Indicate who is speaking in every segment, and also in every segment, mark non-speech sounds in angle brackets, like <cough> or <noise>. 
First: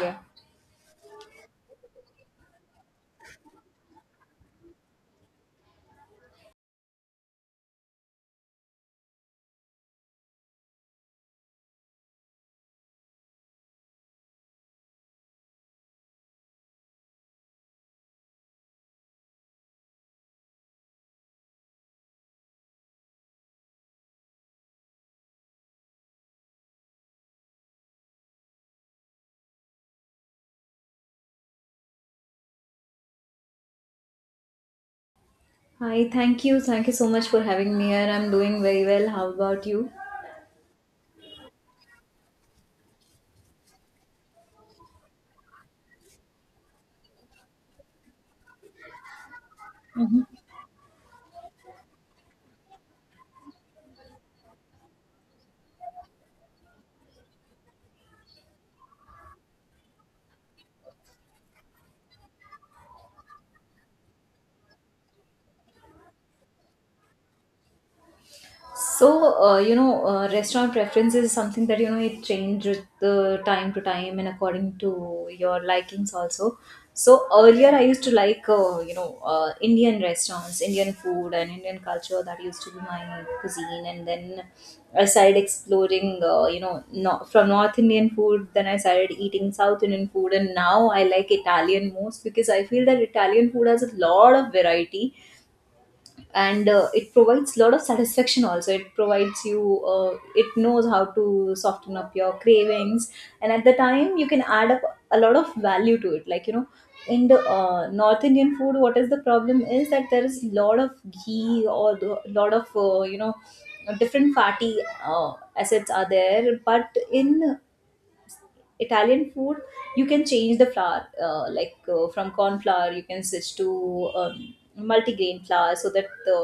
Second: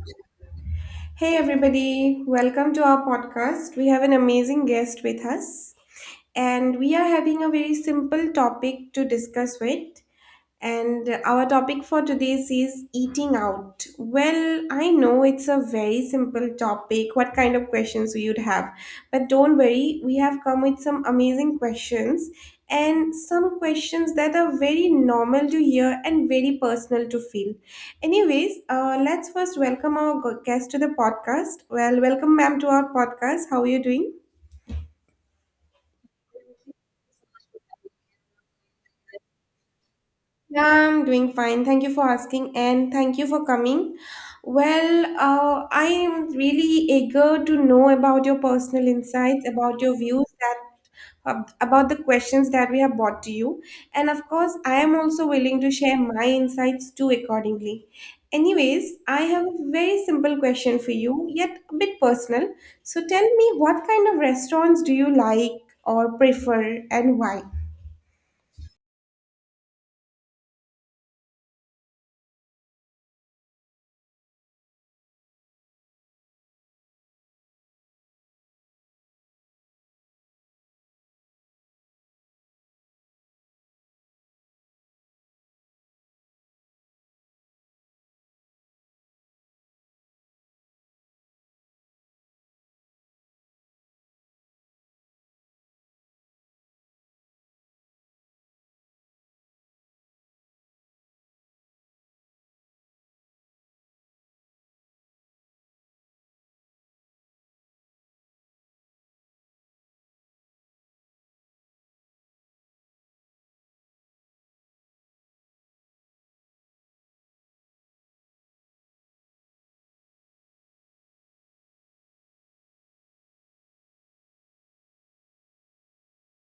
Speaker 1: Yeah.
Speaker 2: Hey everybody, welcome to our podcast. We have an amazing guest with us, and we are having a very simple topic to discuss with. And our topic for today is eating out. Well, I know it's a very simple topic, what kind of questions you'd have. But don't worry, we have come with some amazing questions and some questions that are very normal to hear and very personal to feel. Anyways, let's first welcome our guest to the podcast. Well, welcome, ma'am, to our podcast. How are you doing?
Speaker 1: Hi, thank you. Thank you so much for having me here. I'm doing very well. How about you?
Speaker 2: Yeah, I'm doing fine. Thank you for asking and thank you for coming. Well, I am really eager to know about your personal insights, about your views that about the questions that we have brought to you. And of course, I am also willing to share my insights too accordingly. Anyways, I have a very simple question for you, yet a bit personal. So tell me what kind of restaurants do you like or prefer and why?
Speaker 1: So, Restaurant preference is something that, you know, it change with the time to time and according to your likings also. So earlier I used to like, Indian restaurants, Indian food and Indian culture. That used to be my cuisine. And then I started exploring, not, from North Indian food. Then I started eating South Indian food. And now I like Italian most because I feel that Italian food has a lot of variety and it provides a lot of satisfaction. Also it provides you, it knows how to soften up your cravings, and at the time you can add up a lot of value to it. Like, in the North Indian food, what is the problem is that there is a lot of ghee or a lot of, different fatty uh, assets are there, but in Italian food you can change the flour, from corn flour you can switch to multigrain flour so that the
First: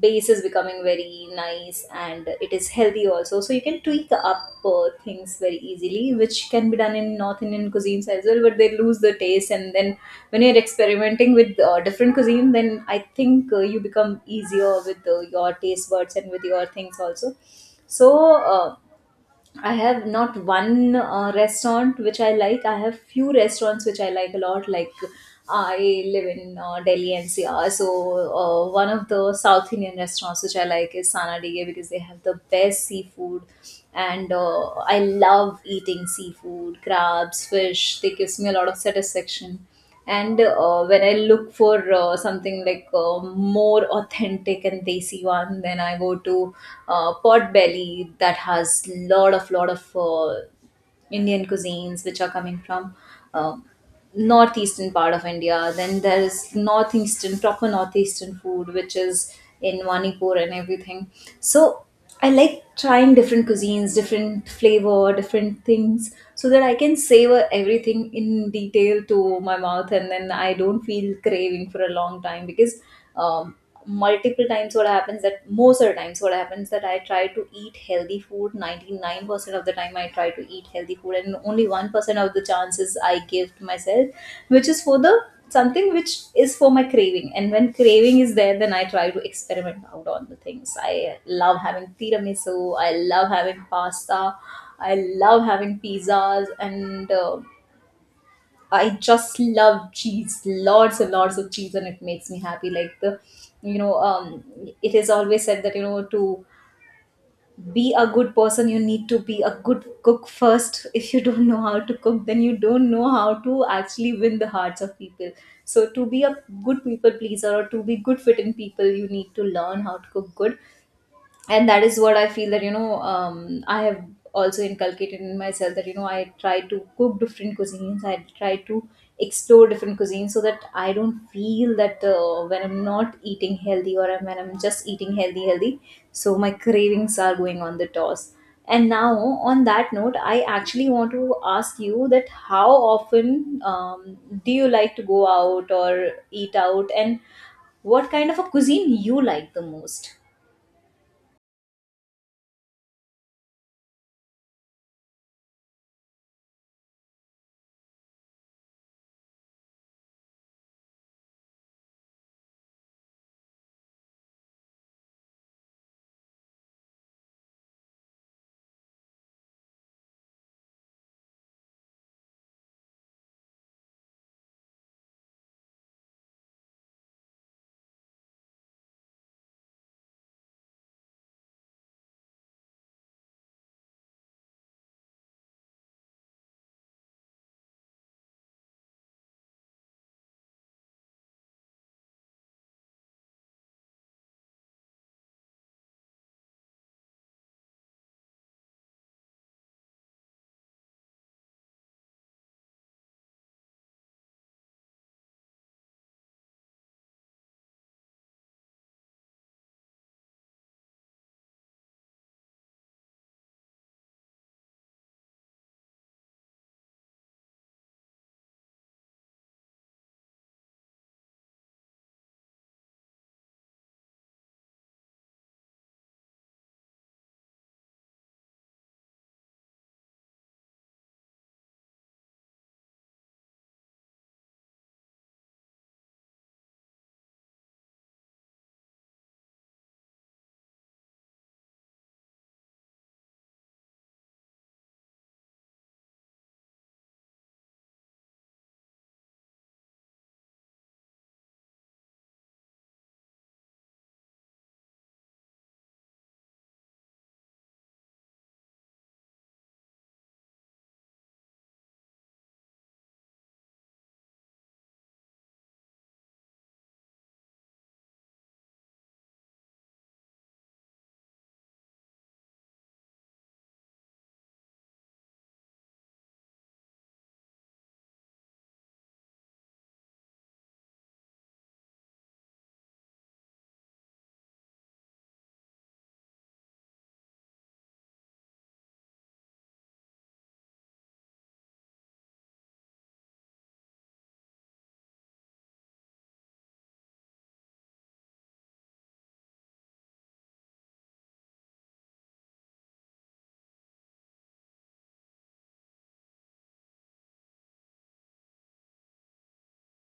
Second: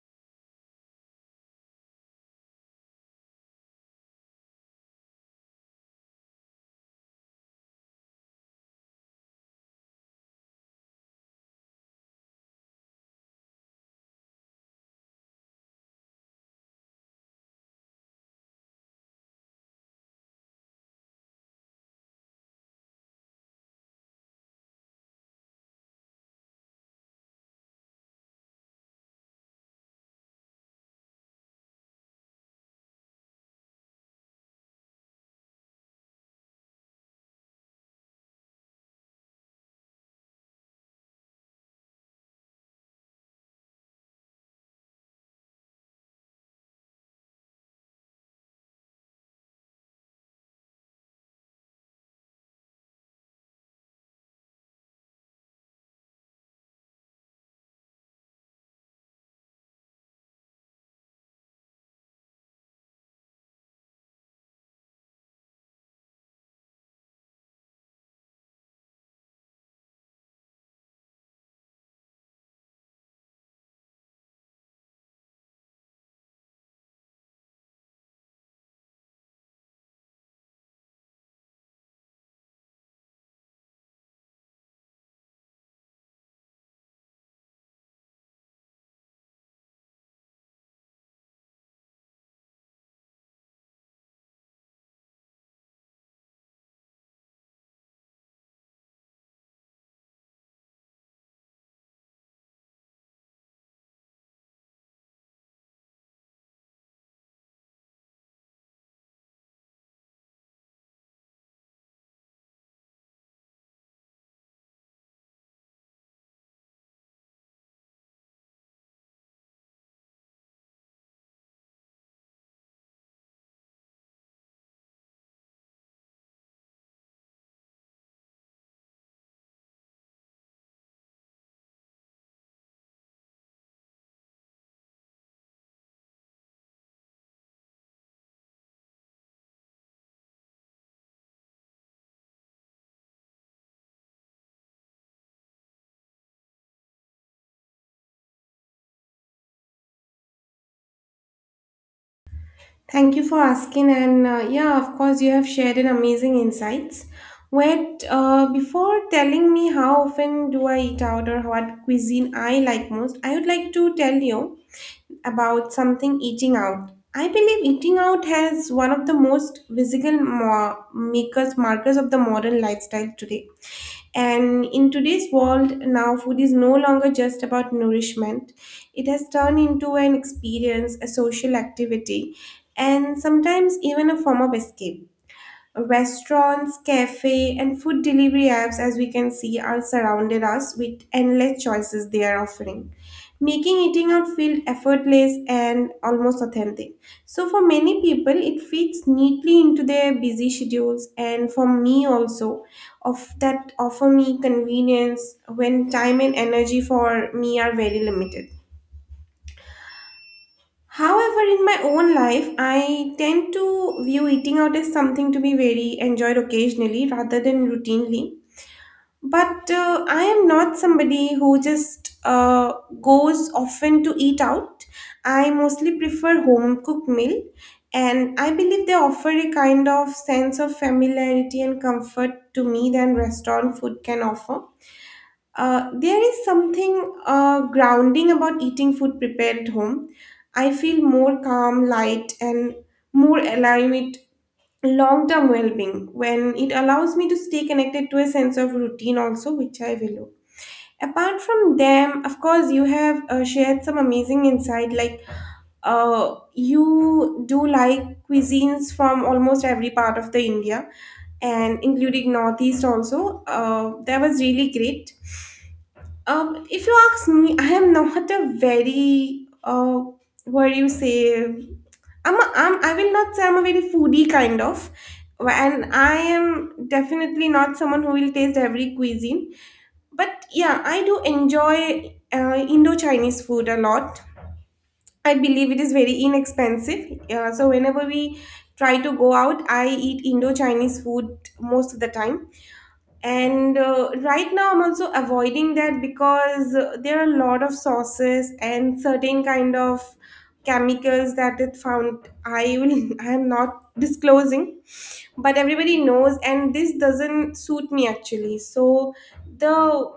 Speaker 1: base is becoming very nice and it is healthy also. So you can tweak up things very easily, which can be done in North Indian cuisines as well, but they lose the taste. And then when you're experimenting with different cuisine, then I think you become easier with your taste buds and with your things also. so uh, I have not one restaurant which I like. I have few restaurants which I like a lot. Like I live in Delhi NCR, so one of the South Indian restaurants which I like is Sanadige, because they have the best seafood, and I love eating seafood, crabs, fish. They gives me a lot of satisfaction. And when I look for something like, more authentic and desi one, then I go to Pot Belly, that has lot of Indian cuisines, which are coming from uh, northeastern part of India. Then there is northeastern, proper northeastern food, which is in Manipur and everything. So I like trying different cuisines, different flavor, different things, so that I can savor everything in detail to my mouth, and then I don't feel craving for a long time. Because um, multiple times what happens that Most of the times what happens that I try to eat healthy food 99% of the time. I try to eat healthy food, and only 1% of the chances I give to myself, which is for the something which is for my craving. And when craving is there, then I try to experiment out on the things. I love having tiramisu, I love having pasta, I love having pizzas, and I just love cheese, lots and lots of cheese, and it makes me happy. You know, um, it is always said that, you know, to be a good person, you need to be a good cook first. <laughs> If you don't know how to cook, then you don't know how to actually win the hearts of people. So to be a good people pleaser or to be good fit in people, you need to learn how to cook good. And that is what I feel, that, I have also inculcated in myself that, you know, I try to cook different cuisines, I try to explore different cuisines, so that I don't feel that, when I'm not eating healthy or when I'm just eating healthy healthy, so my cravings are going on the toss. And now on that note, I actually want to ask you that how often, do you like to go out or eat out, and what kind of a cuisine you like the most?
Speaker 2: Thank you for asking, and yeah, of course, you have shared an amazing insights. Wait, before telling me how often do I eat out or what cuisine I like most, I would like to tell you about something eating out. I believe eating out has one of the most visible makers markers of the modern lifestyle today, and in today's world, now food is no longer just about nourishment. It has turned into an experience, a social activity, and sometimes even a form of escape. Restaurants, cafe, and food delivery apps, as we can see, are surrounded us with endless choices they are offering, making eating out feel effortless and almost authentic. So for many people, it fits neatly into their busy schedules, and for me also, of that offer me convenience when time and energy for me are very limited. However, in my own life, I tend to view eating out as something to be very enjoyed occasionally rather than routinely. But I am not somebody who just goes often to eat out. I mostly prefer home cooked meal, and I believe they offer a kind of sense of familiarity and comfort to me than restaurant food can offer. There is something grounding about eating food prepared at home. I feel more calm, light, and more aligned with long term well being when it allows me to stay connected to a sense of routine, also, which I value. Apart from them, of course, you have shared some amazing insight. Like, you do like cuisines from almost every part of the India and including Northeast also. That was really great. If you ask me, I am not a very what do you say? I will not say I'm a very foodie kind of, and I am definitely not someone who will taste every cuisine. But yeah, I do enjoy Indo Chinese food a lot. I believe it is very inexpensive. So whenever we try to go out, I eat Indo Chinese food most of the time, and right now I'm also avoiding that because there are a lot of sauces and certain kind of chemicals that it found I will <laughs> I am not disclosing, but everybody knows and this doesn't suit me actually. So the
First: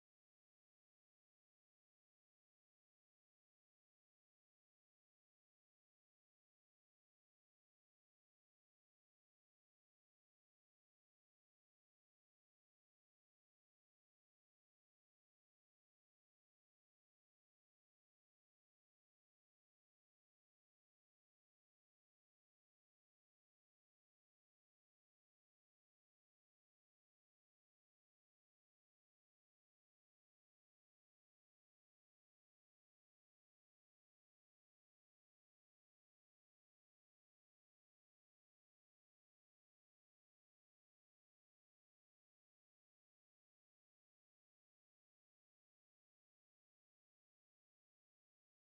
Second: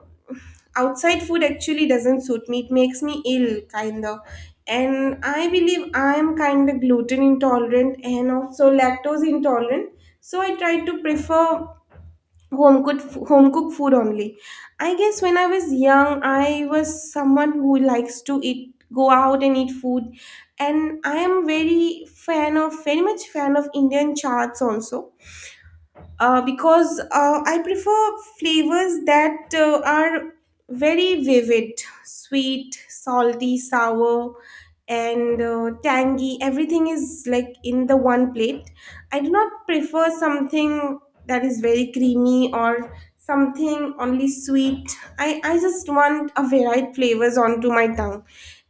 Speaker 2: outside food actually doesn't suit me, it makes me ill kind of, and I believe I am kind of gluten intolerant and also lactose intolerant. So I try to prefer home cooked home cooked food only. I guess when I was young I was someone who likes to eat go out and eat food, and I am very fan of very much fan of Indian charts also, because I prefer flavors that are very vivid, sweet, salty, sour, and tangy. Everything is like in the one plate. I do not prefer something that is very creamy or something only sweet. I just want a varied flavors onto my tongue.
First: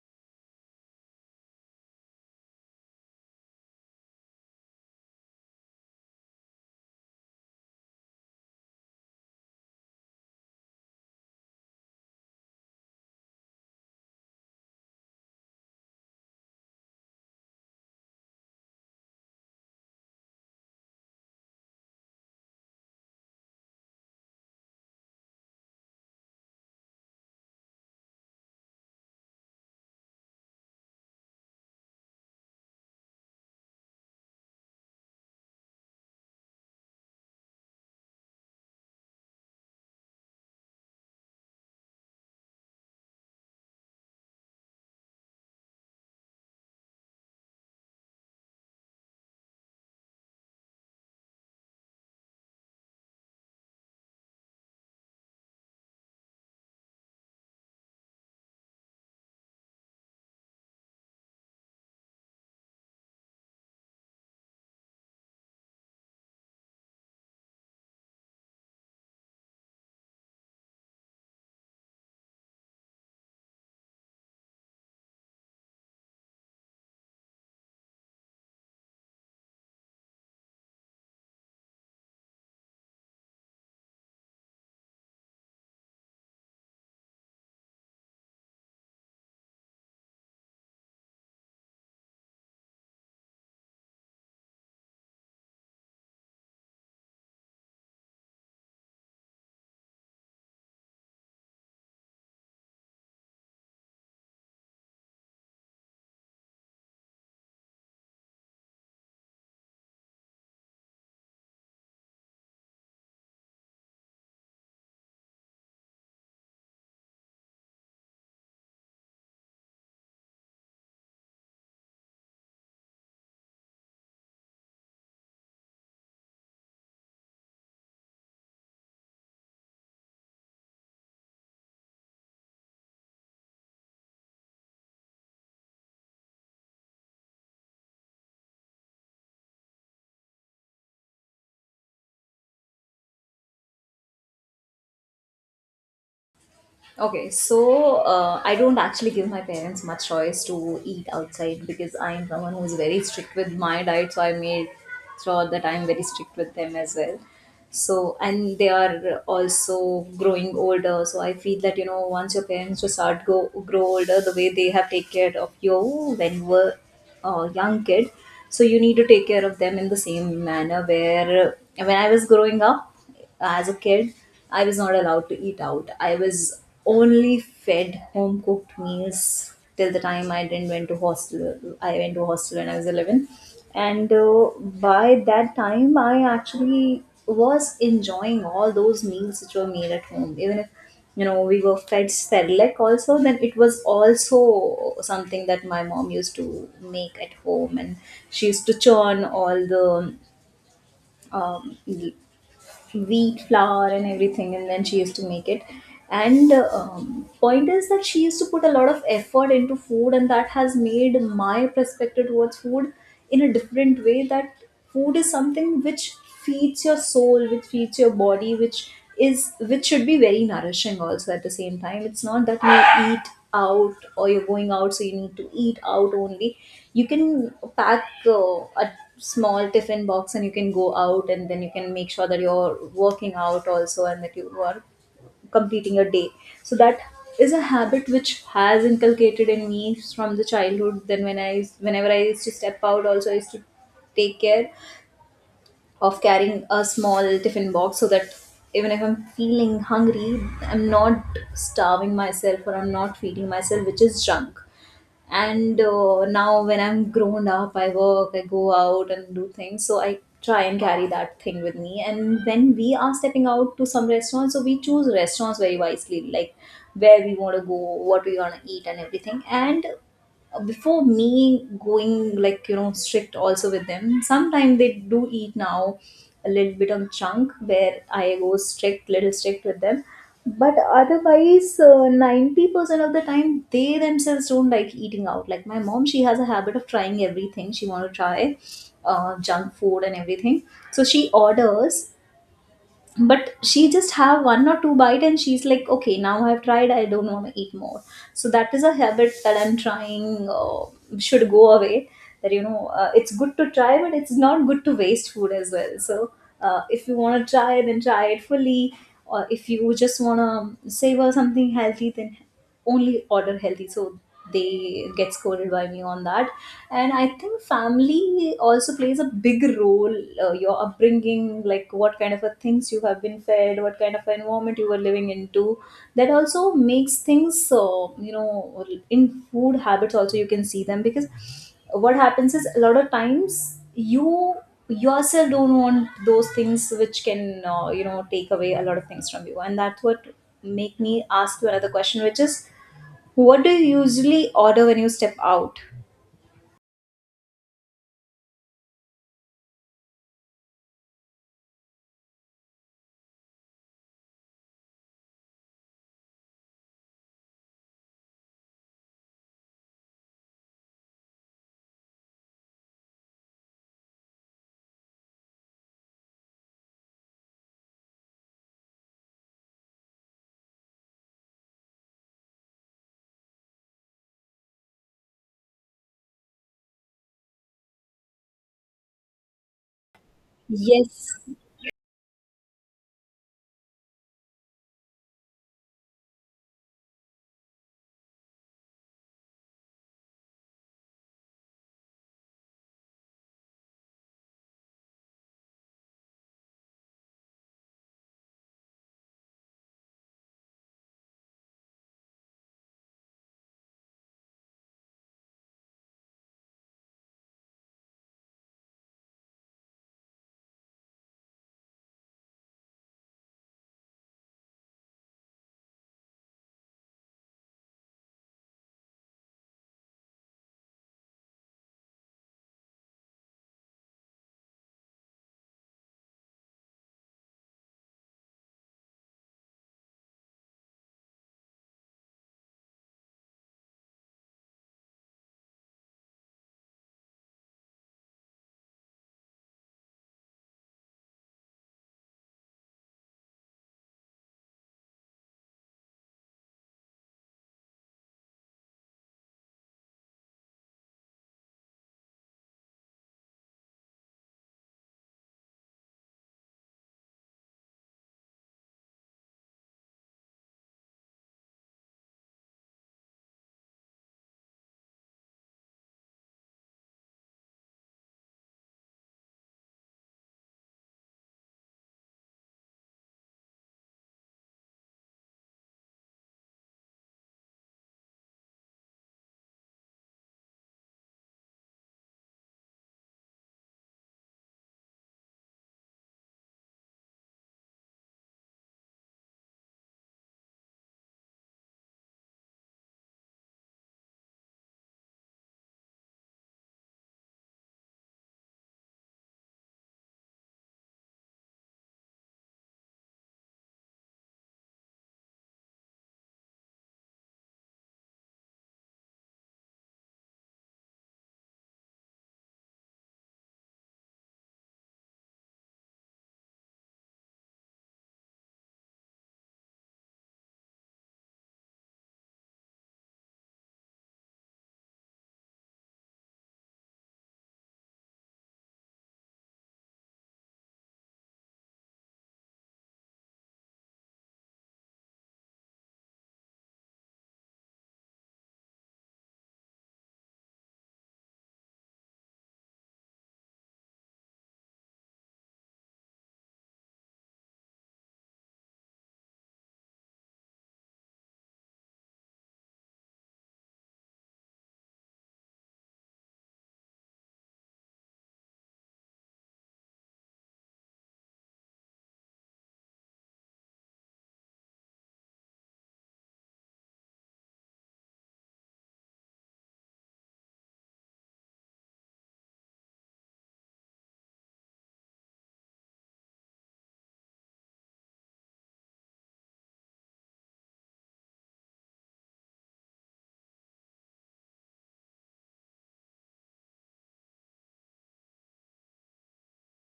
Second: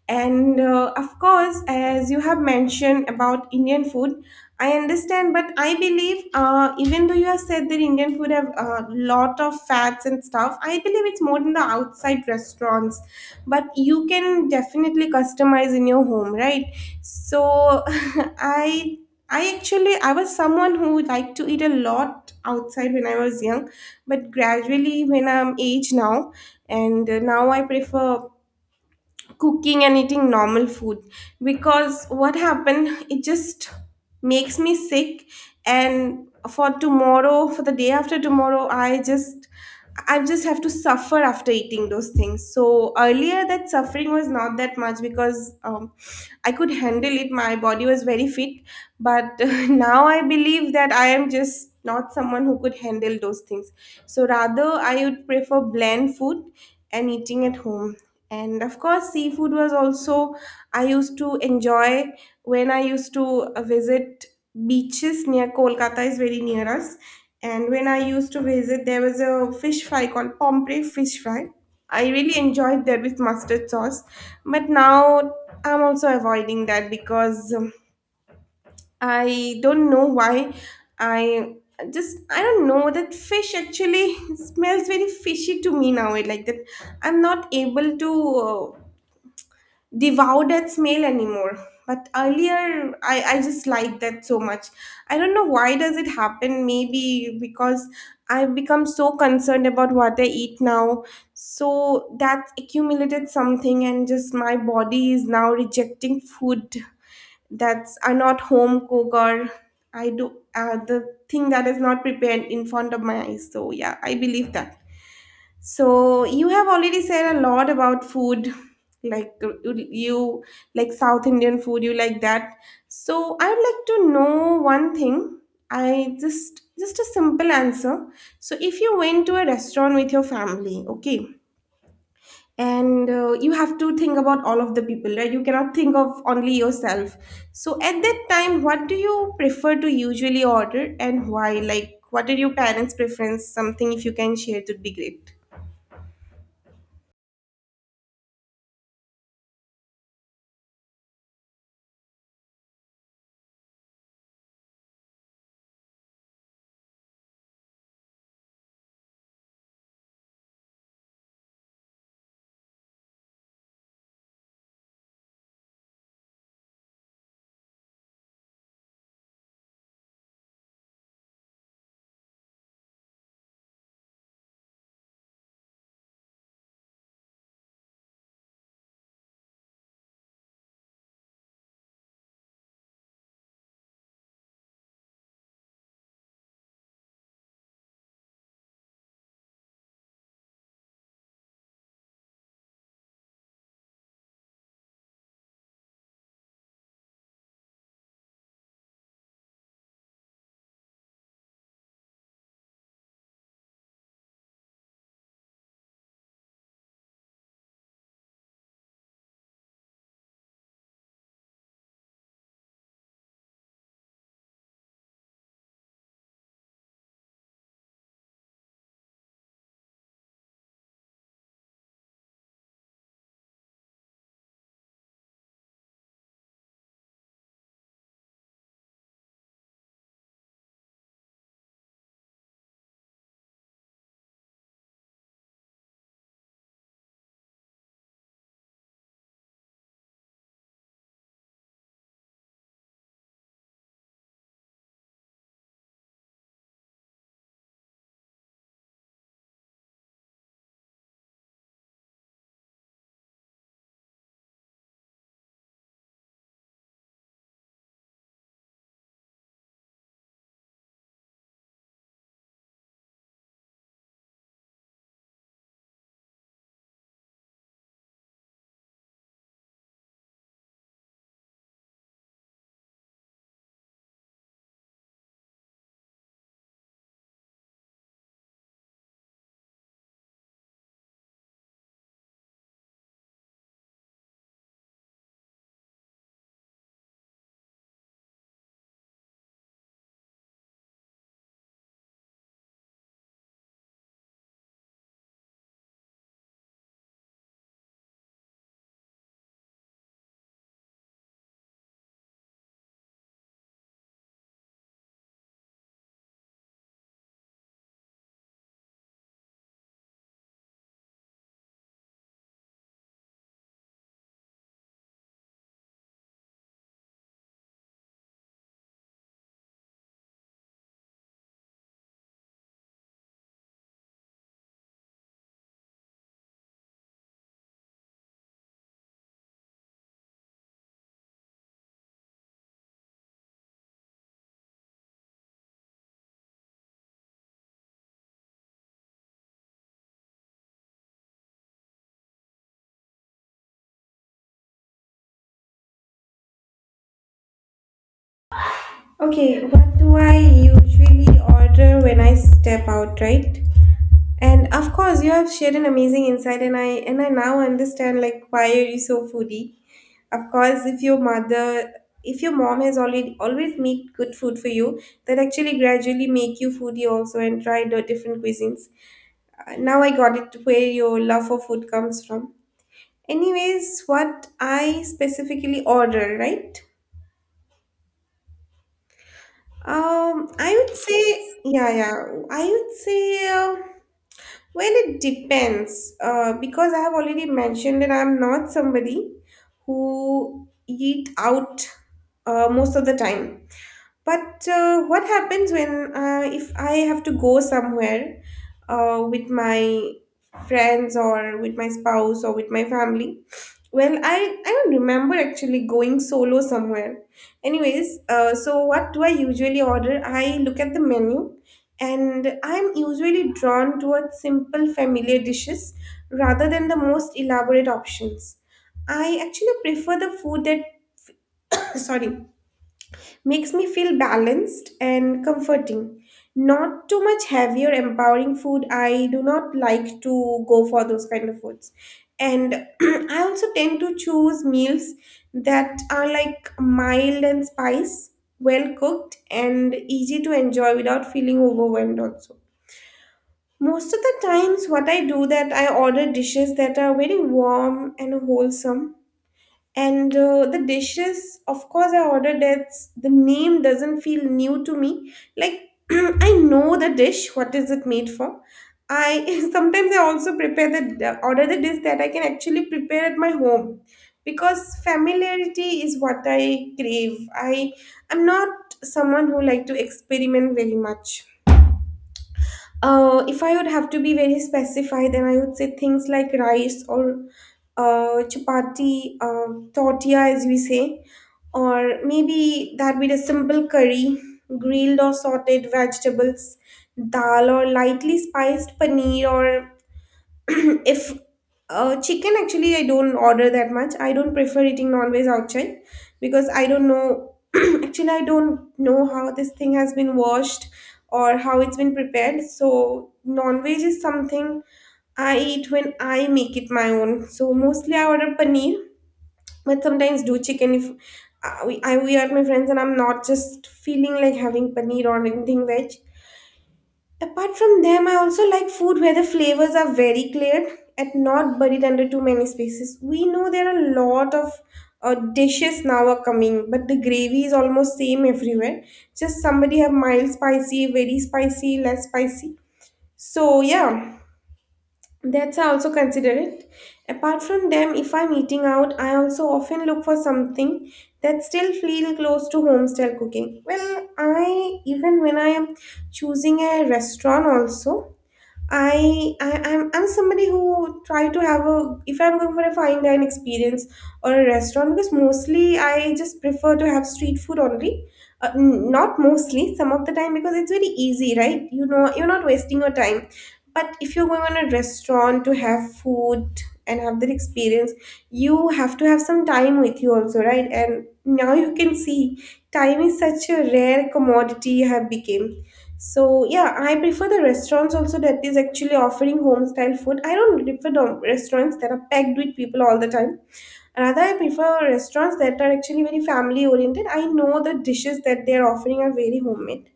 Speaker 2: And of course, as you have mentioned about Indian food, I understand, but I believe even though you have said that Indian food have a lot of fats and stuff, I believe it's more in the outside restaurants. But you can definitely customize in your home, right? So <laughs> I actually I was someone who liked to eat a lot outside when I was young, but gradually when I'm age now, and now I prefer cooking and eating normal food, because what happened it just makes me sick, and for tomorrow for the day after tomorrow I just have to suffer after eating those things. So earlier that suffering was not that much because I could handle it, my body was very fit, but <laughs> now I believe that I am just not someone who could handle those things. So rather I would prefer bland food and eating at home. And of course, seafood was also, I used to enjoy when I used to visit beaches near Kolkata, is very near us. And when I used to visit, there was a fish fry called Pomfrey fish fry. I really enjoyed that with mustard sauce. But now I'm also avoiding that because I don't know why. I I don't know, that fish actually <laughs> smells very fishy to me now. It Like that I'm not able to. The wow that smell anymore, but earlier I just liked that so much. I don't know why does it happen, maybe because I've become so concerned about what I eat now, so that accumulated something and just my body is now rejecting food that's are not home cooked, or I do the thing that is not prepared in front of my eyes. So yeah, I believe that. So you have already said a lot about food, like you like South Indian food, you like that. So I would like to know one thing. I just a simple answer. So if you went to a restaurant with your family, okay, and you have to think about all of the people, right? You cannot think of only yourself. So at that time, what do you prefer to usually order and why? Like, what are your parents' preference? Something if you can share, it would be great.
Speaker 1: Okay, so I don't actually give my parents much choice to eat outside, because I'm someone who's very strict with my diet. So I made sure that I'm very strict with them as well. So, and they are also growing older. So I feel that, you know, once your parents just start go grow older, the way they have taken care of you when you were a young kid, so you need to take care of them in the same manner. Where when I was growing up, as a kid, I was not allowed to eat out. I was only fed home cooked meals till the time I didn't went to hostel. I went to hostel when I was 11, and by that time, I actually was enjoying all those meals which were made at home, even if. You know, we were fed Cerelac also, then it was also something that my mom used to make at home, and she used to churn all the um, wheat flour and everything, and then she used to make it. And Point is that she used to put a lot of effort into food, and that has made my perspective towards food in a different way, that food is something which feeds your soul, which feeds your body, which is, which should be very nourishing also. At the same time, it's not that you eat out or you're going out, so you need to eat out only. You can pack a small tiffin box, and you can go out, and then you can make sure that you're working out also, and that you are completing your day. So that is a habit which has inculcated in me from the childhood. Then when I, whenever I used to step out also, I used to take care of carrying a small tiffin box, so that even if I'm feeling hungry, I'm not starving myself, or I'm not feeding myself, which is junk. And now, when I'm grown up, I work, I go out and do things. So I try and carry that thing with me. And when we are stepping out to some restaurants, so we choose restaurants very wisely, like where we want to go, what we want to eat, and everything. And before me going, like, you know, strict also with them. Sometimes they do eat now a little bit on chunk, where I go strict, little strict with them, but otherwise, 90% of the time they themselves don't like eating out. Like, my mom, she has a habit of trying everything. She want to try junk food and everything, so she orders, but she just have one or two bite, and she's like, okay, now I've tried, I don't want to eat more. So that is a habit that I'm trying, should go away. That, you know, it's good to try, but it's not good to waste food as well. So if you want to try, then try it fully, or if you just want to savor something healthy, then only order healthy. So they get scolded by me on that. And I think family also plays a big role, your upbringing, like what kind of a things you have been fed, what kind of environment you were living into. That also makes things. So, you know, in food habits also you can see them, because what happens is, a lot of times, you yourself don't want those things which can, you know, take away a lot of things from you. And that's what make me ask you another question, which is, what do you usually order when you step out?
Speaker 2: Okay, what do I usually order when I step out, right? And of course, you have shared an amazing insight, and I now understand like why are you so foodie. Of course, if your mother, if your mom has already always made good food for you, that actually gradually make you foodie also and try the different cuisines. Now I got it where your love for food comes from. Anyways, what I specifically order, right? I would
Speaker 1: Yes.
Speaker 2: say, yeah, yeah. I would say, well, it depends. Because I have already mentioned that I'm not somebody who eat out most of the time. But what happens when if I have to go somewhere with my friends or with my spouse or with my family? Well, I don't remember actually going solo somewhere. Anyways, so what do I usually order? I look at the menu and I'm usually drawn towards simple familiar dishes rather than the most elaborate options. I actually prefer the food that <coughs> sorry, makes me feel balanced and comforting. Not too much heavier, empowering food. I do not like to go for those kind of foods. And <clears throat> I also tend to choose meals that are like mild and spice, well cooked, and easy to enjoy without feeling overwhelmed, also. Most of the times, what I do that I order dishes that are very warm and wholesome, and the dishes, of course, I ordered that. The name doesn't feel new to me. Like, <clears throat> I know the dish, what is it made for? I <laughs> sometimes I also prepare the order the dish that I can actually prepare at my home, because familiarity is what I crave. I am not someone who like to experiment very much. If I would have to be very specified, then I would say things like rice or chapati, tortilla, as we say, or maybe that with a simple curry, grilled or sauteed vegetables, dal or lightly spiced paneer or <clears throat> if chicken actually I don't order that much. I don't prefer eating non-veg outside because I don't know <clears throat> actually I don't know how this thing has been washed or how it's been prepared. So non-veg is something I eat when I make it my own. So mostly I order paneer, but sometimes do chicken if we are my friends and I'm not just feeling like having paneer or anything veg. Apart from them, I also like food where the flavors are very clear and not buried under too many spaces. We know there are a lot of dishes now are coming, but the gravy is almost same everywhere, just somebody have mild spicy, very spicy, less spicy. So yeah, that's I also consider it. Apart from them, if I'm eating out, I also often look for something that still feel close to home style cooking. Well, I, even when I am choosing a restaurant also, I'm somebody who try to have a, if I'm going for a fine dine experience or a restaurant, because mostly I just prefer to have street food only. Not mostly, some of the time, because it's very easy, right? You know, you're not wasting your time. But if you're going on a restaurant to have food and have that experience, you have to have some time with you also, right? And now you can see time is such a rare commodity have become. So yeah, I prefer the restaurants also that is actually offering home style food. I don't prefer the restaurants that are packed with people all the time. Rather, I prefer restaurants that are actually very family oriented. I know the dishes that they are offering are very homemade.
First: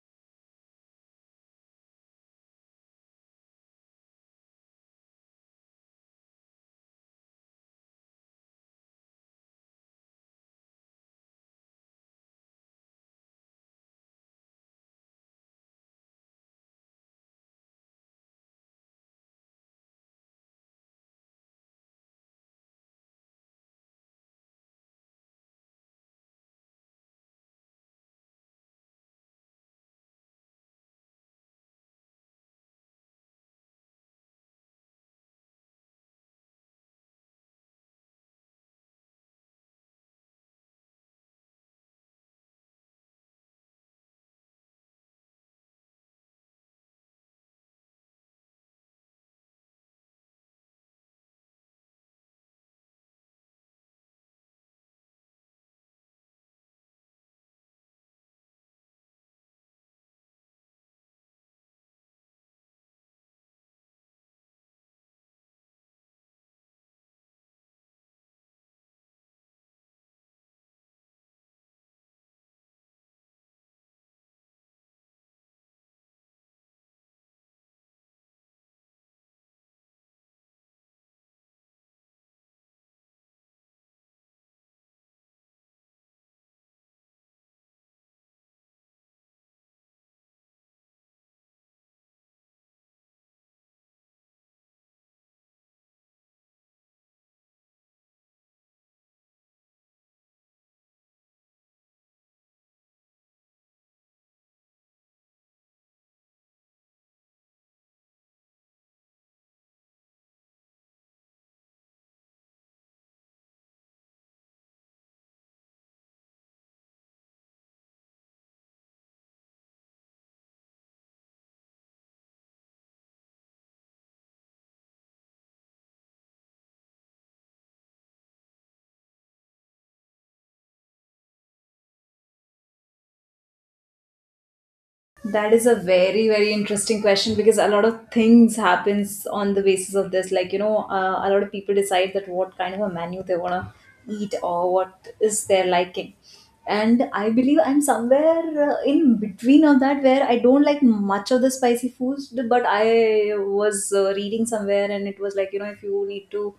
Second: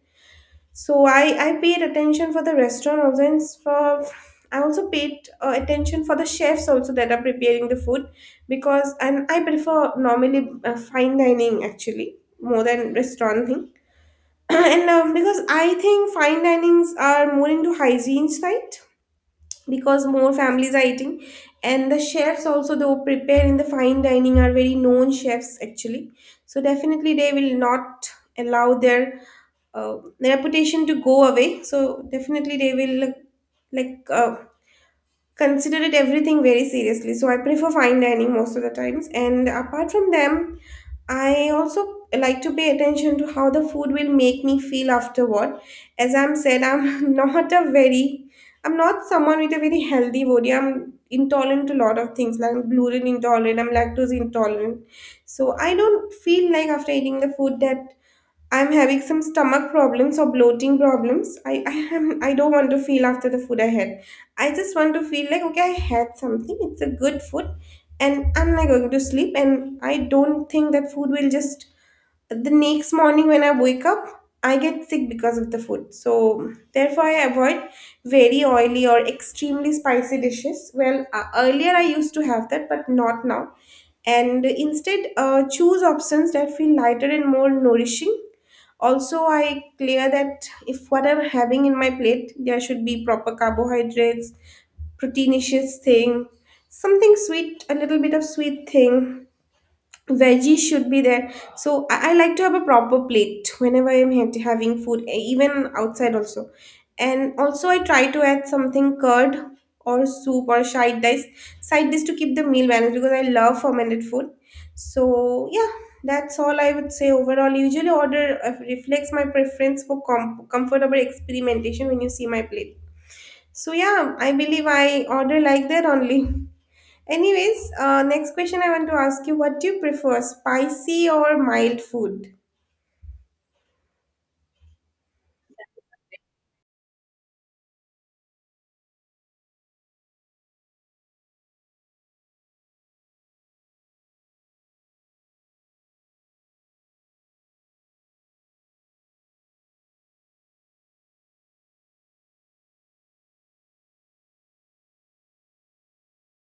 Speaker 2: So I paid attention for the restaurant also, and for I also paid attention for the chefs also that are preparing the food. Because and I prefer normally fine dining actually more than restaurant thing, <clears throat> and because I think fine dinings are more into hygiene side, because more families are eating, and the chefs also though prepare in the fine dining are very known chefs actually. So definitely they will not allow their reputation to go away. So definitely they will like, uh, consider it everything very seriously. So I prefer fine dining most of the times, and apart from them, I also like to pay attention to how the food will make me feel afterward. As I'm said, I'm <laughs> not a very, I'm not someone with a very healthy body. I'm intolerant to a lot of things, like I'm gluten intolerant, I'm lactose intolerant. So I don't feel like after eating the food that I'm having some stomach problems or bloating problems. I don't want to feel after the food I had. I just want to feel like okay, I had something. It's a good food, and I'm not going to sleep. And I don't think that food will just the next morning when I wake up, I get sick because of the food. So therefore, I avoid very oily or extremely spicy dishes. Well, earlier I used to have that, but not now. And instead, choose options that feel lighter and more nourishing. Also, I clear that if what I'm having in my plate, there should be proper carbohydrates, proteinaceous thing, something sweet, a little bit of sweet thing, veggies should be there. So I like to have a proper plate whenever having food even outside also. And also I try to add something curd or soup or side dish to keep the meal balanced, because I love fermented food. So yeah, that's all I would say overall. Usually order reflects my preference for comfortable experimentation when you see my plate. So yeah, I believe I order like that only. Anyways, next question I want to ask you, what do you prefer, spicy or mild food?
Speaker 1: That is a very, very interesting question, because a lot of things happens on the basis of this. Like, you know, a lot of people decide that what kind of a menu they want to eat or what is their liking. And I believe I'm somewhere in between of that, where I don't like much of the spicy foods, but I was reading somewhere, and it was like, you know, if you need to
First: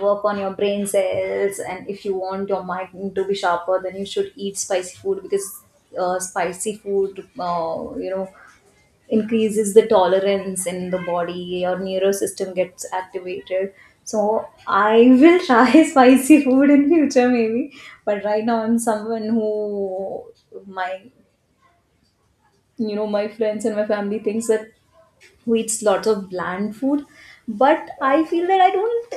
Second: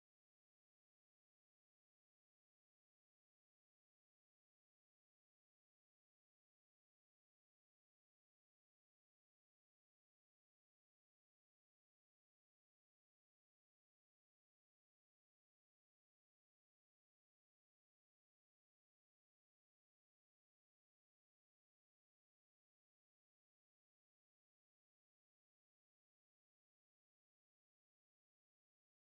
Speaker 1: work on your brain cells and if you want your mind to be sharper, then you should eat spicy food. Because spicy food, increases the tolerance in the body, your neuro system gets activated. So I will try <laughs> spicy food in future maybe, but right now I'm someone who, my, you know, my friends and my family thinks that who eats lots of bland food. But I feel that I don't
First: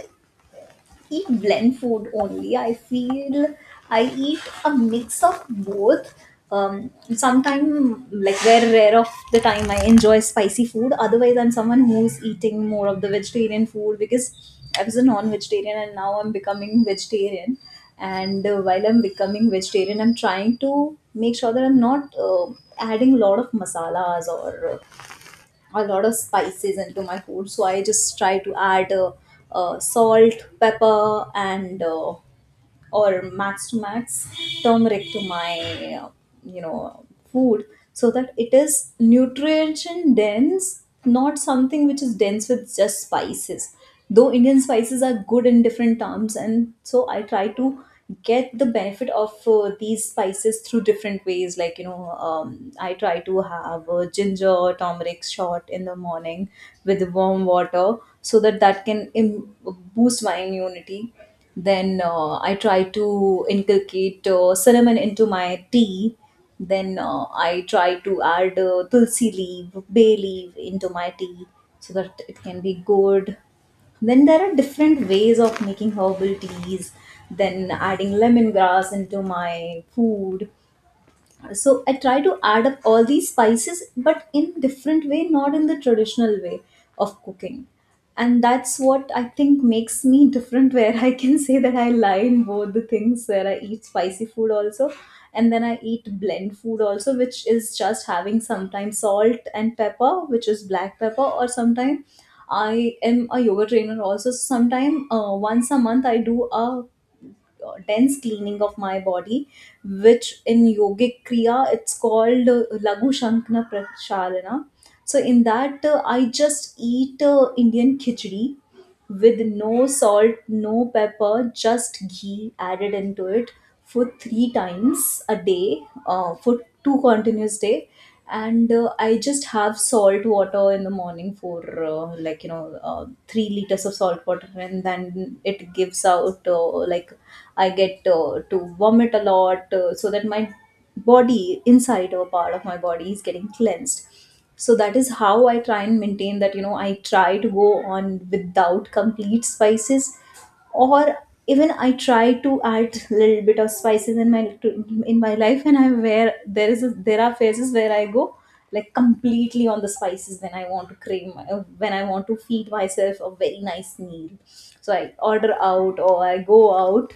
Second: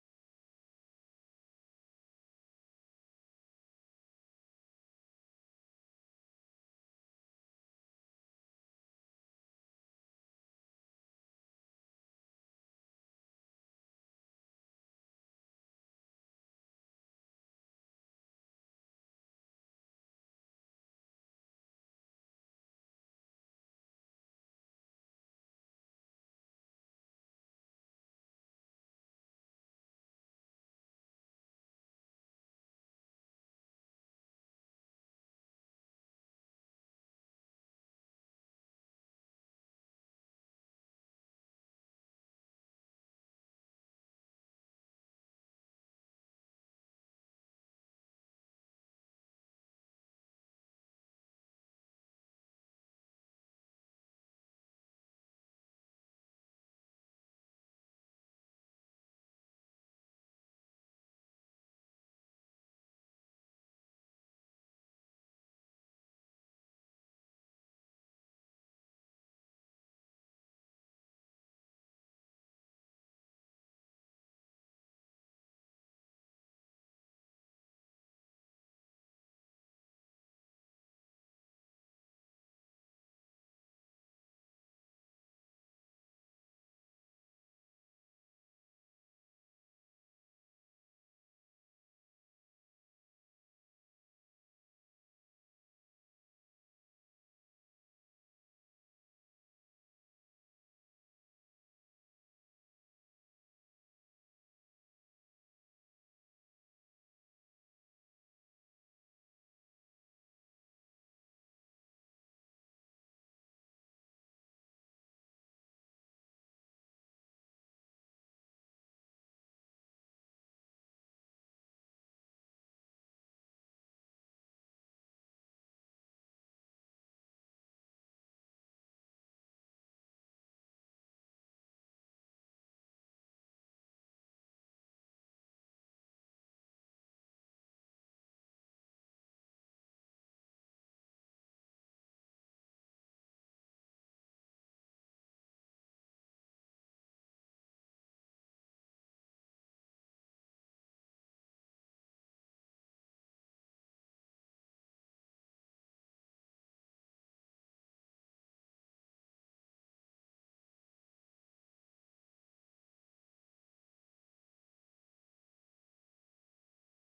Speaker 1: eat blend food only. I feel I eat a mix of both. Sometimes, like very rare of the time, I enjoy spicy food. Otherwise, I'm someone who's eating more of the vegetarian food, because I was a non-vegetarian, and now I'm becoming vegetarian. And while I'm becoming vegetarian, I'm trying to make sure that I'm not adding a lot of masalas or a lot of spices into my food. So I just try to add salt, pepper, and or max to max turmeric to my you know food, so that it is nutrition dense, not something which is dense with just spices. Though Indian spices are good in different terms, and so I try to get the benefit of these spices through different ways. Like, I try to have a ginger turmeric shot in the morning with warm water, so that that can boost my immunity. Then I try to inculcate cinnamon into my tea. Then I try to add tulsi leaf, bay leaf into my tea, so that it can be good. Then there are different ways of making herbal teas, then adding lemongrass into my food. So I try to add up all these spices but in different way, not in the traditional way of cooking. And that's what I think makes me different, <laughs> where I can say that I line both the things, where I eat spicy food also, and then I eat blend food also, which is just having sometimes salt and pepper, which is black pepper, or sometimes. I am a yoga trainer also, so sometime once a month I do a dense cleaning of my body, which in yogic kriya it's called lagu shankna prasharana. So in that I just eat Indian khichdi, with no salt, no pepper, just ghee added into it, for 3 times a day, for 2 continuous day. And I just have salt water in the morning for like 3 liters of salt water, and then it gives out, like I get, to vomit a lot, so that my body inside, or part of my body, is getting cleansed. So that is how I try and maintain that, I try to go on without complete spices, or even I try to add little bit of spices in my life. And I, where there is there are phases where I go like completely on the spices, when I want to cream, when I want to feed myself a very nice meal, so I order out or I go out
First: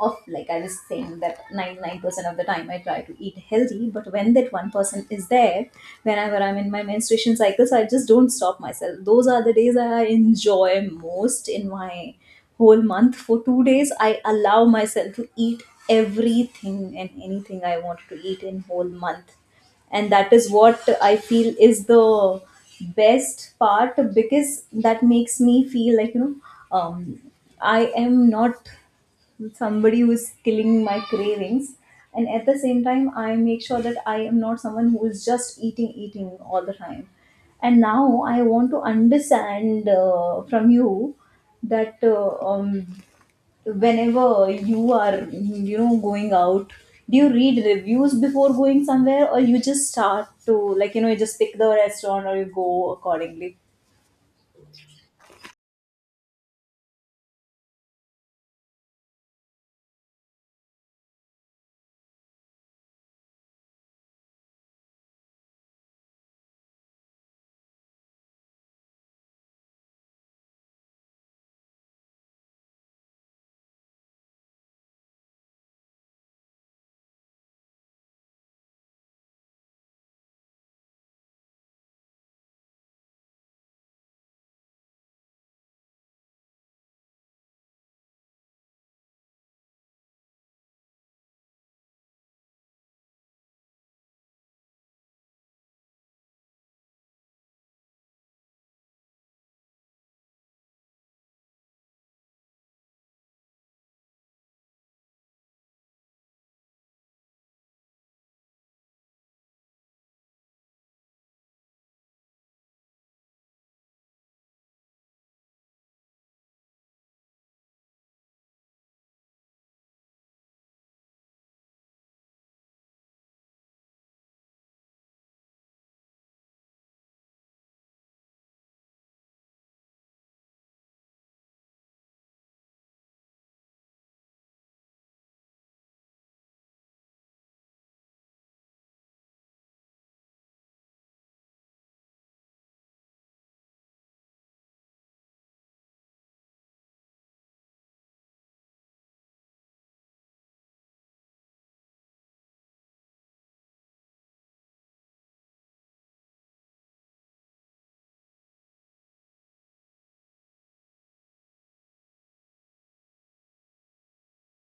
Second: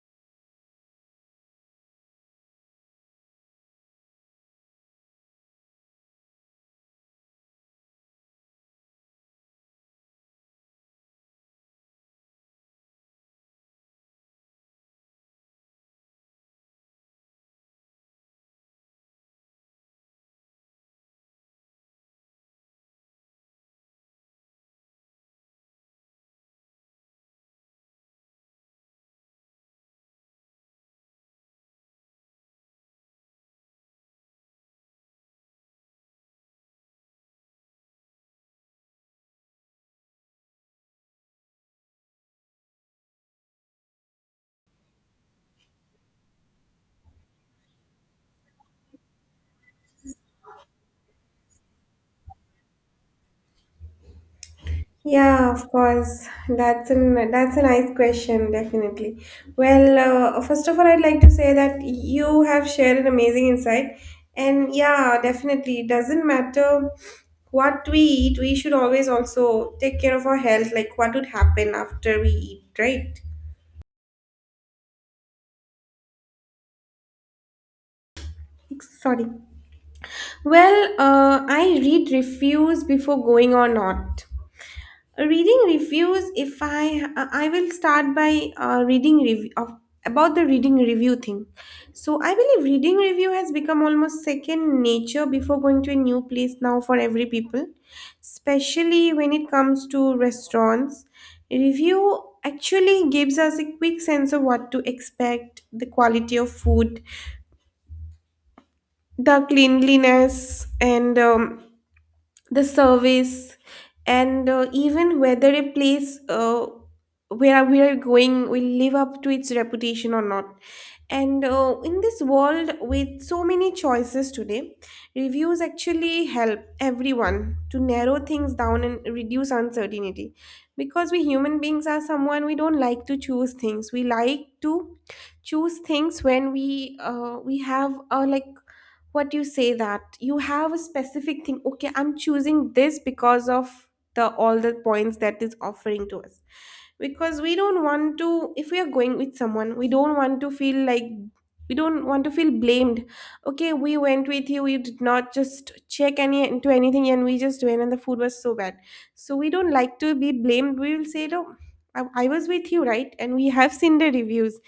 Speaker 1: of. Like I was saying, that 99% of the time I try to eat healthy, but when that one person is there, whenever I'm in my menstruation cycle, so I just don't stop myself. Those are the days I enjoy most in my whole month. For 2 days, I allow myself to eat everything and anything I want to eat in whole month. And that is what I feel is the best part, because that makes me feel like, um, I am not somebody who is killing my cravings. And at the same time, I make sure that I am not someone who is just eating all the time. And now I want to understand from you that, whenever you are going out, do you read reviews before going somewhere, or you just start to, like, you just pick the restaurant, or you go accordingly?
Speaker 2: Yeah, of course. That's a nice question, definitely. Well, first of all, I'd like to say that you have shared an amazing insight, and yeah, definitely, it doesn't matter what we eat. We should always also take care of our health, like what would happen after we eat, right? Sorry. Well, I read reviews before going or not. Reading reviews, if I will start by reading review of, about the reading review thing. So I believe reading review has become almost second nature before going to a new place now for every people, especially when it comes to restaurants. Review actually gives us a quick sense of what to expect, the quality of food, the cleanliness, and the service, and even whether a place where we are going will live up to its reputation or not. And in this world with so many choices today, reviews actually help everyone to narrow things down and reduce uncertainty. Because we human beings are someone we don't like to choose things. We like to choose things when we have like what you say, that you have a specific thing. Okay, I'm choosing this because of the all the points that is offering to us. Because we don't want to, if we are going with someone, we don't want to feel like, we don't want to feel blamed. Okay, we went with you, we did not just check any into anything, and we just went and the food was so bad. So we don't like to be blamed. We will say no, I was with you, right? And we have seen the reviews.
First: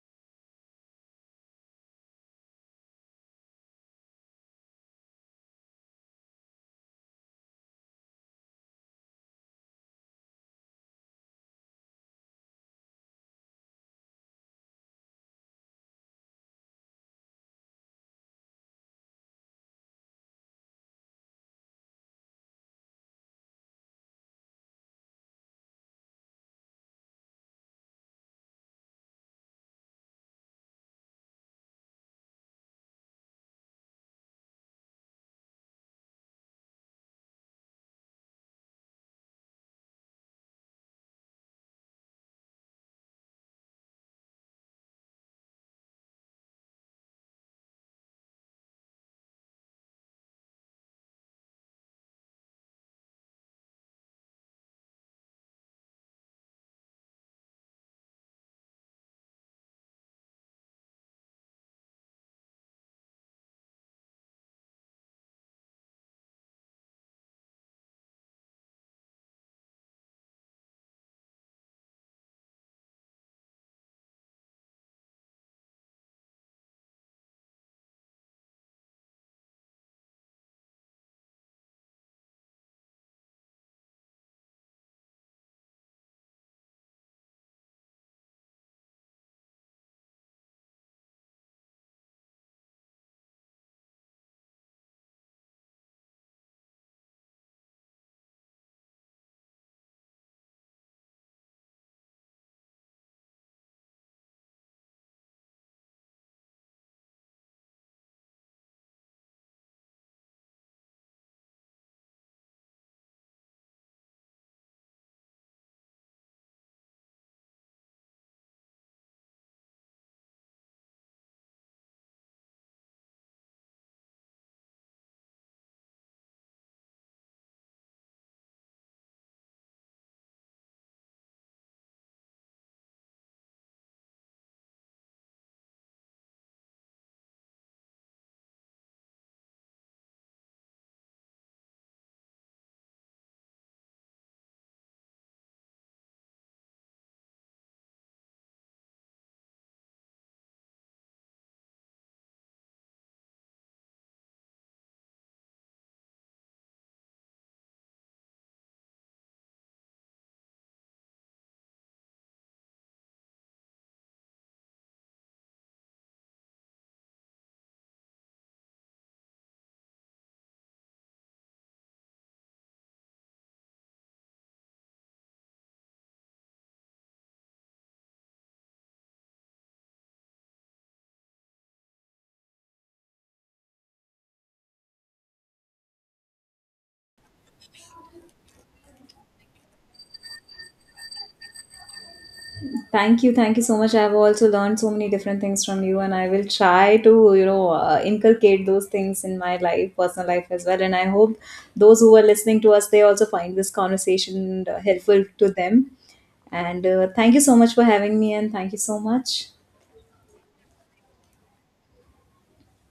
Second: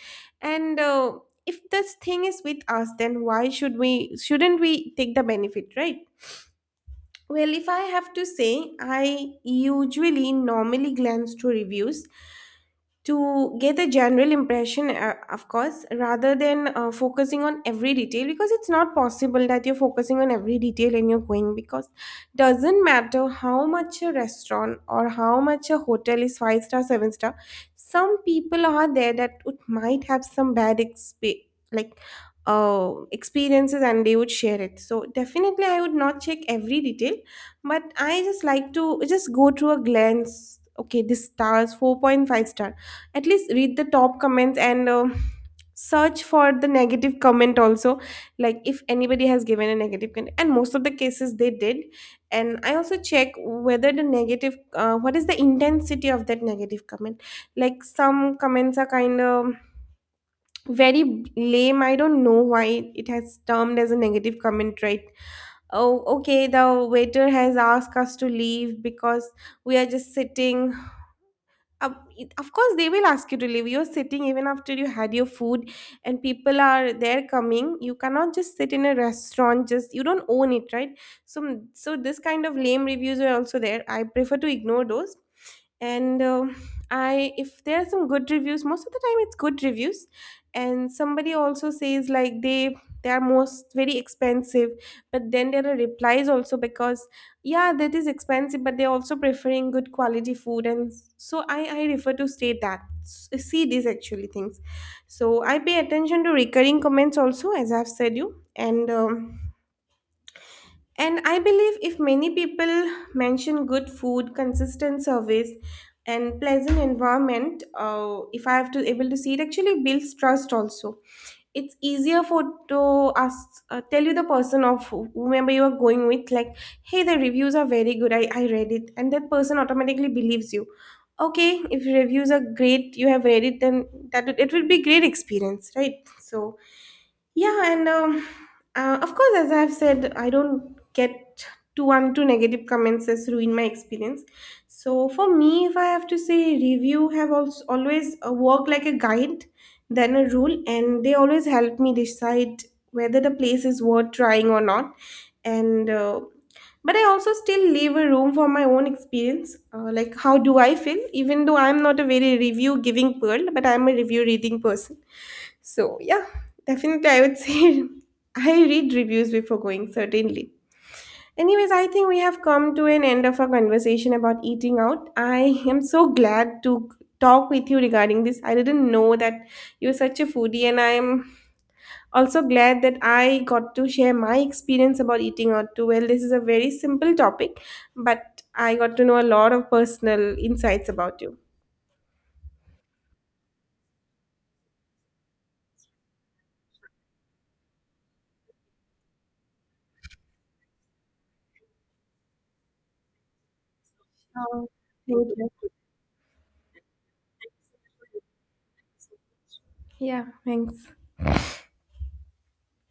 Speaker 2: And if this thing is with us, then why should we shouldn't we take the benefit, right? Well, if I have to say, I usually normally glance through reviews to get a general impression, of course, rather than focusing on every detail, because it's not possible that you're focusing on every detail and you're going. Because doesn't matter how much a restaurant or how much a hotel is five star, seven-star, some people are there that would, might have some bad exp- like experiences, and they would share it. So definitely, I would not check every detail, but I just like to just go through a glance. Okay, this stars 4.5 star, at least read the top comments, and search for the negative comment also, like if anybody has given a negative comment, and most of the cases they did. And I also check whether the negative what is the intensity of that negative comment. Like some comments are kind of very lame, I don't know why it has termed as a negative comment, right? Oh okay, the waiter has asked us to leave because we are just sitting. It- of course they will ask you to leave, you're sitting even after you had your food, and people are there coming. You cannot just sit in a restaurant, just you don't own it, right? So, so this kind of lame reviews are also there, I prefer to ignore those. And I, if there are some good reviews, most of the time it's good reviews. And somebody also says like they are most very expensive, but then there are replies also. Because yeah, that is expensive, but they're also preferring good quality food. And so I refer to state that see these actually things. So I pay attention to recurring comments also, as I've said you, and um, and I believe if many people mention good food, consistent service, and pleasant environment, if I have to able to see it, actually builds trust also. It's easier for, to ask tell you the person of whomever you are going with, like hey, the reviews are very good, I read it. And that person automatically believes you. Okay, if reviews are great, you have read it, then that it will be great experience, right? So yeah, and of course, as I've said, I don't get too one two negative comments as ruin my experience. So for me, if I have to say, review have also always work like a guide than a rule, and they always help me decide whether the place is worth trying or not. And but I also still leave a room for my own experience, like how do I feel, even though I'm not a very review giving pearl, but I'm a review reading person. So, yeah, definitely, I would say <laughs> I read reviews before going, certainly. Anyways, I think we have come to an end of our conversation about eating out. I am so glad to talk with you regarding this. I didn't know that you're such a foodie, and I'm also glad that I got to share my experience about eating out too. Well, this is a very simple topic, but I got to know a lot of personal insights about you.
Speaker 1: Thank you. Thank you so much. I've also learned so many different things from you, and I will try to, inculcate those things in my life, personal life as well. And I hope those who are listening to us, they also find this
Speaker 2: Oh,
Speaker 1: conversation
Speaker 2: thank
Speaker 1: helpful to
Speaker 2: you.
Speaker 1: them. And thank you so much for having me, and thank you so much.
Speaker 2: Yeah, thanks.